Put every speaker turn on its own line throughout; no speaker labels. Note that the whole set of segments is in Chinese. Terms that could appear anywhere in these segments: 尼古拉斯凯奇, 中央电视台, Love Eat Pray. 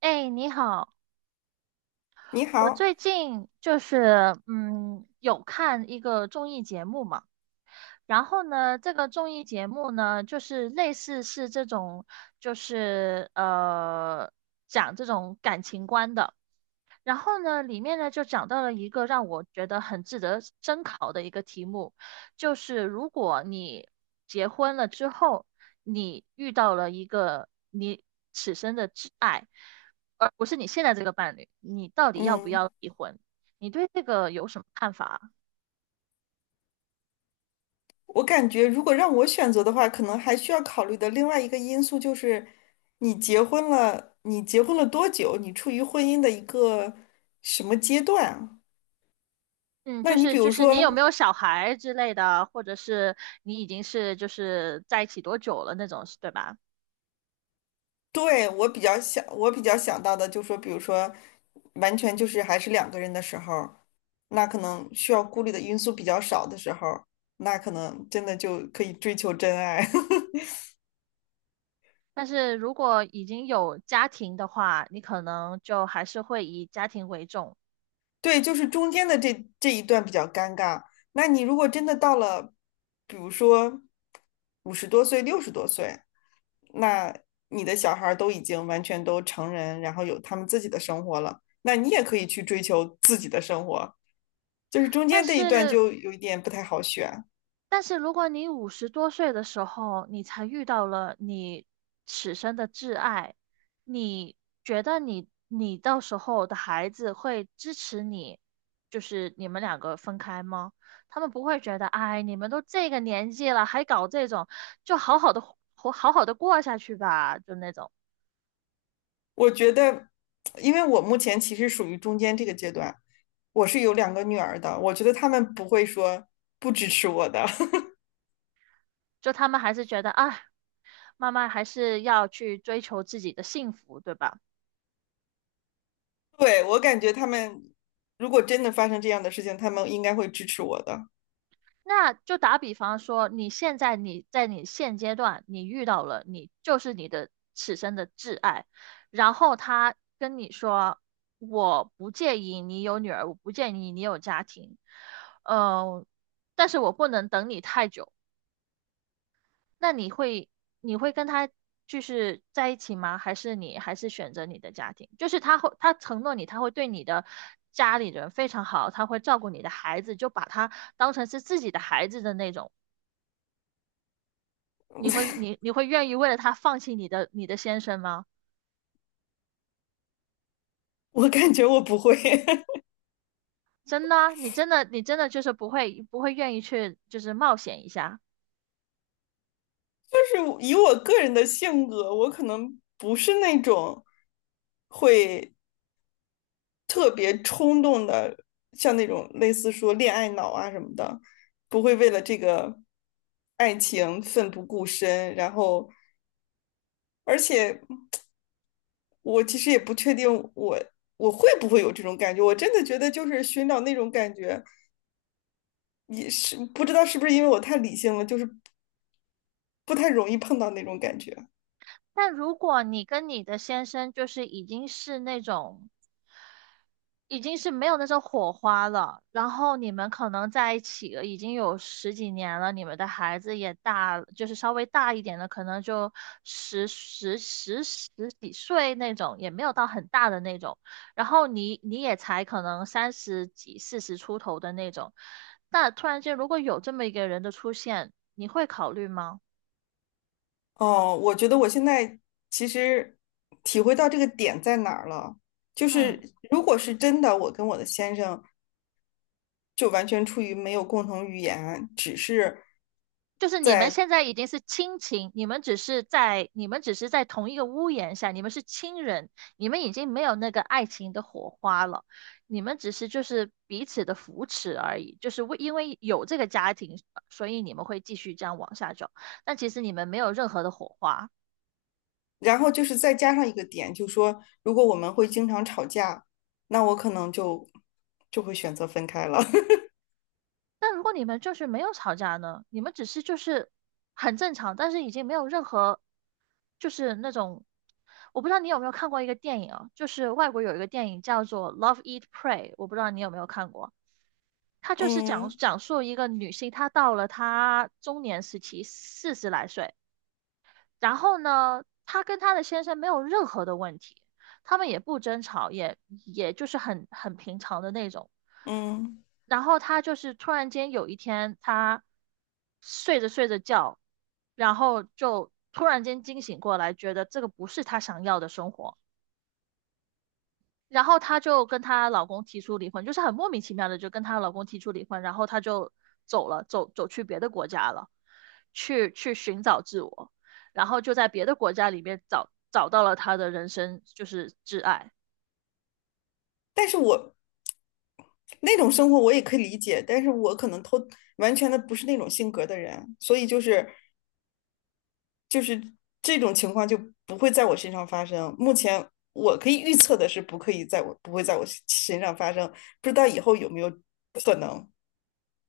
哎，你好，
你
我
好，
最近就是有看一个综艺节目嘛，然后呢，这个综艺节目呢，就是类似是这种，就是讲这种感情观的。然后呢，里面呢就讲到了一个让我觉得很值得深考的一个题目，就是如果你结婚了之后，你遇到了一个你此生的挚爱，而不是你现在这个伴侣，你到底要不
嗯，
要离婚？你对这个有什么看法啊。
我感觉如果让我选择的话，可能还需要考虑的另外一个因素就是，你结婚了，多久？你处于婚姻的一个什么阶段啊。
嗯，
那
就
你比
是就
如
是你
说，
有没有小孩之类的，或者是你已经是就是在一起多久了那种，对吧？
对，我比较想到的就是说，比如说，完全就是还是两个人的时候，那可能需要顾虑的因素比较少的时候，那可能真的就可以追求真爱。
但是如果已经有家庭的话，你可能就还是会以家庭为重。
对，就是中间的这一段比较尴尬。那你如果真的到了，比如说五十多岁、六十多岁，那你的小孩儿都已经完全都成人，然后有他们自己的生活了，那你也可以去追求自己的生活。就是中
但
间这一段
是，
就有一点不太好选。
但是如果你五十多岁的时候，你才遇到了你此生的挚爱，你觉得你到时候的孩子会支持你，就是你们两个分开吗？他们不会觉得，哎，你们都这个年纪了，还搞这种，就好好的活，好好的过下去吧，就那种。
我觉得，因为我目前其实属于中间这个阶段，我是有两个女儿的，我觉得他们不会说不支持我的。
就他们还是觉得啊，慢慢还是要去追求自己的幸福，对吧？
对，我感觉他们如果真的发生这样的事情，他们应该会支持我的。
那就打比方说，你现阶段你遇到了你就是你的此生的挚爱，然后他跟你说我不介意你有女儿，我不介意你有家庭，嗯、呃但是我不能等你太久。那你会你会跟他就是在一起吗？还是你还是选择你的家庭？就是他承诺你，他会对你的家里人非常好，他会照顾你的孩子，就把他当成是自己的孩子的那种。你会愿意为了他放弃你的先生吗？
我感觉我不会。
真的啊你真的就是不会愿意去就是冒险一下。
就是以我个人的性格，我可能不是那种会特别冲动的，像那种类似说恋爱脑啊什么的，不会为了这个爱情奋不顾身。然后，而且我其实也不确定我我会不会有这种感觉，我真的觉得就是寻找那种感觉。也是不知道是不是因为我太理性了，就是不太容易碰到那种感觉。
但如果你跟你的先生就是已经是那种。已经是没有那种火花了，然后你们可能在一起了已经有十几年了，你们的孩子也大了就是稍微大一点的，可能就十几岁那种，也没有到很大的那种，然后你也才可能三十几、四十出头的那种，那突然间如果有这么一个人的出现，你会考虑吗？
哦，我觉得我现在其实体会到这个点在哪儿了，就
嗯。
是如果是真的，我跟我的先生就完全出于没有共同语言，只是
就是你们
在，
现在已经是亲情，你们只是在同一个屋檐下，你们是亲人，你们已经没有那个爱情的火花了，你们只是就是彼此的扶持而已，就是为因为有这个家庭，所以你们会继续这样往下走，但其实你们没有任何的火花。
然后就是再加上一个点，就说如果我们会经常吵架，那我可能就会选择分开了。
但如果你们就是没有吵架呢？你们只是就是很正常，但是已经没有任何就是那种，我不知道你有没有看过一个电影啊，就是外国有一个电影叫做《Love Eat Pray》，我不知道你有没有看过。它就是
嗯
讲述一个女性，她到了她中年时期，四十来岁，然后呢，她跟她的先生没有任何的问题，他们也不争吵，也也就是很平常的那种。
嗯，
然后她就是突然间有一天，她睡着觉，然后就突然间惊醒过来，觉得这个不是她想要的生活。然后她就跟她老公提出离婚，就是很莫名其妙的就跟她老公提出离婚，然后她就走了，走去别的国家了，去寻找自我，然后就在别的国家里面找到了她的人生就是挚爱。
但是我那种生活我也可以理解，但是我可能偷完全的不是那种性格的人，所以就是这种情况就不会在我身上发生。目前我可以预测的是，不可以在我不会在我身上发生，不知道以后有没有可能。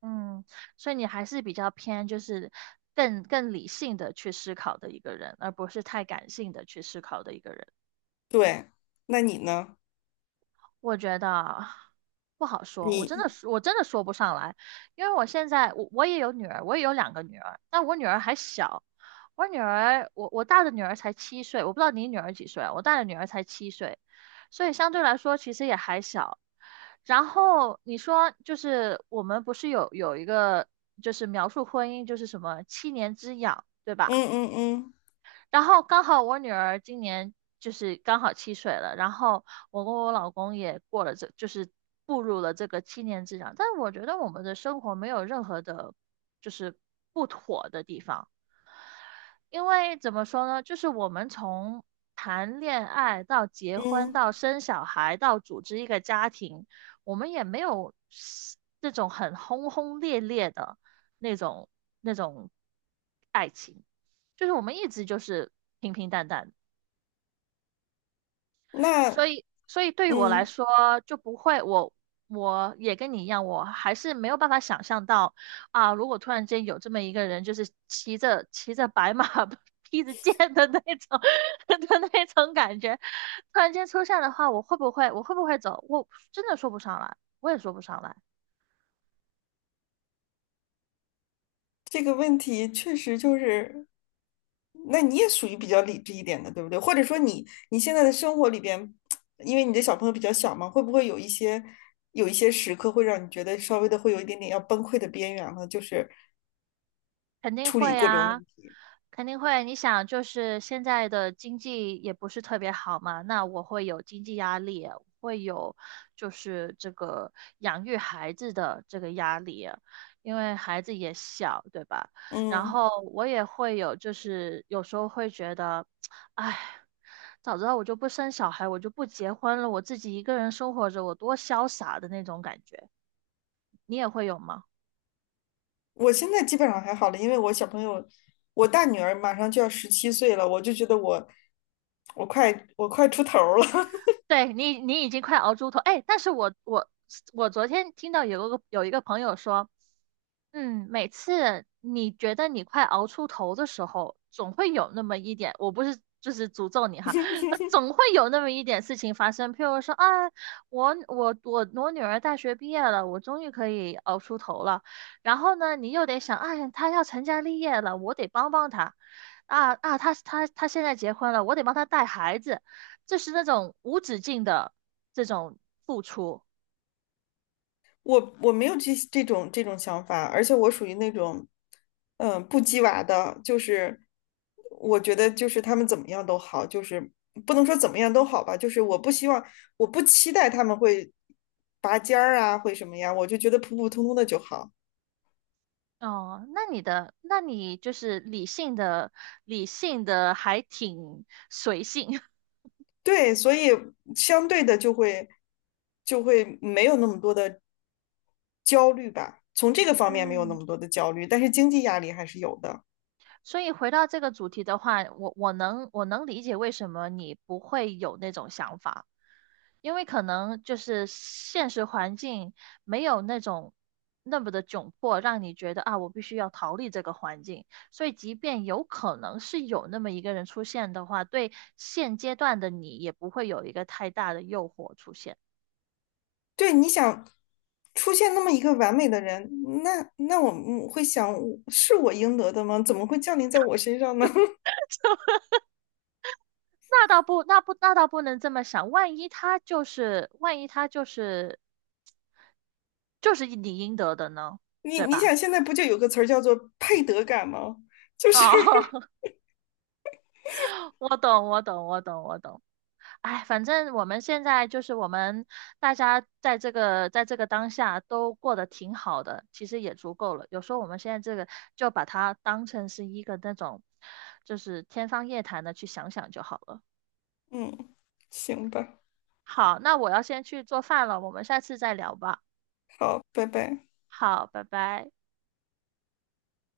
嗯，所以你还是比较偏就是更理性的去思考的一个人，而不是太感性的去思考的一个人。
对，那你呢？
我觉得不好说，
你
我真的说不上来，因为我现在我也有女儿，我也有两个女儿，但我女儿还小，我大的女儿才七岁，我不知道你女儿几岁啊，我大的女儿才七岁，所以相对来说其实也还小。然后你说就是我们不是有一个就是描述婚姻就是什么七年之痒，对
嗯
吧？
嗯嗯
然后刚好我女儿今年就是刚好七岁了，然后我跟我老公也过了这，就是步入了这个七年之痒。但是我觉得我们的生活没有任何的，就是不妥的地方。因为怎么说呢，就是我们从谈恋爱到结婚
嗯，
到生小孩到组织一个家庭，我们也没有那种很轰轰烈烈的那种那种爱情，就是我们一直就是平平淡淡的。所
那
以，所以对于我来
嗯
说就不会，我也跟你一样，我还是没有办法想象到啊，如果突然间有这么一个人，就是骑着白马 披着剑的那种 的那种感觉，突然间出现的话，我会不会走？我真的说不上来，我也说不上来。
这个问题确实就是，那你也属于比较理智一点的，对不对？或者说你现在的生活里边，因为你的小朋友比较小嘛，会不会有一些时刻会让你觉得稍微的会有一点点要崩溃的边缘了？就是
肯定
处理
会
各种
啊，
问题。
肯定会。你想，就是现在的经济也不是特别好嘛，那我会有经济压力，会有就是这个养育孩子的这个压力，因为孩子也小，对吧？然
嗯，
后我也会有，就是有时候会觉得，哎，早知道我就不生小孩，我就不结婚了，我自己一个人生活着，我多潇洒的那种感觉。你也会有吗？
我现在基本上还好了，因为我小朋友，我大女儿马上就要17岁了，我就觉得我快出头儿了。
对你，你已经快熬猪头。哎，但是我我昨天听到有一个朋友说，嗯，每次你觉得你快熬出头的时候，总会有那么一点，我不是就是诅咒你哈，总会有那么一点事情发生。譬如说啊，我女儿大学毕业了，我终于可以熬出头了。然后呢，你又得想，哎呀她要成家立业了，我得帮帮她。啊啊，她现在结婚了，我得帮她带孩子。这是那种无止境的这种付出。
我没有这种这种想法，而且我属于那种，不鸡娃的，就是我觉得就是他们怎么样都好，就是不能说怎么样都好吧，就是我不希望，我不期待他们会拔尖儿啊，会什么呀，我就觉得普普通通的就好。
哦，那你的，那你就是理性的，理性的还挺随性。
对，所以相对的就会没有那么多的焦虑吧，从这个方面没有那
嗯，
么多的焦虑，但是经济压力还是有的。
所以回到这个主题的话，我能理解为什么你不会有那种想法，因为可能就是现实环境没有那种那么的窘迫，让你觉得啊，我必须要逃离这个环境。所以，即便有可能是有那么一个人出现的话，对现阶段的你也不会有一个太大的诱惑出现。
对，你想出现那么一个完美的人，那我们会想，是我应得的吗？怎么会降临在我身上呢？
那倒不，那不，那倒不能这么想。万一他就是，就是你应得的呢，
你
对
你
吧？
想，现在不就有个词儿叫做配得感吗？就是，
哦，我懂，我懂。哎，反正我们大家在这个当下都过得挺好的，其实也足够了。有时候我们现在这个就把它当成是一个那种，就是天方夜谭的去想想就好了。
嗯，行吧，
好，那我要先去做饭了，我们下次再聊吧。
好，拜拜。
好，拜拜。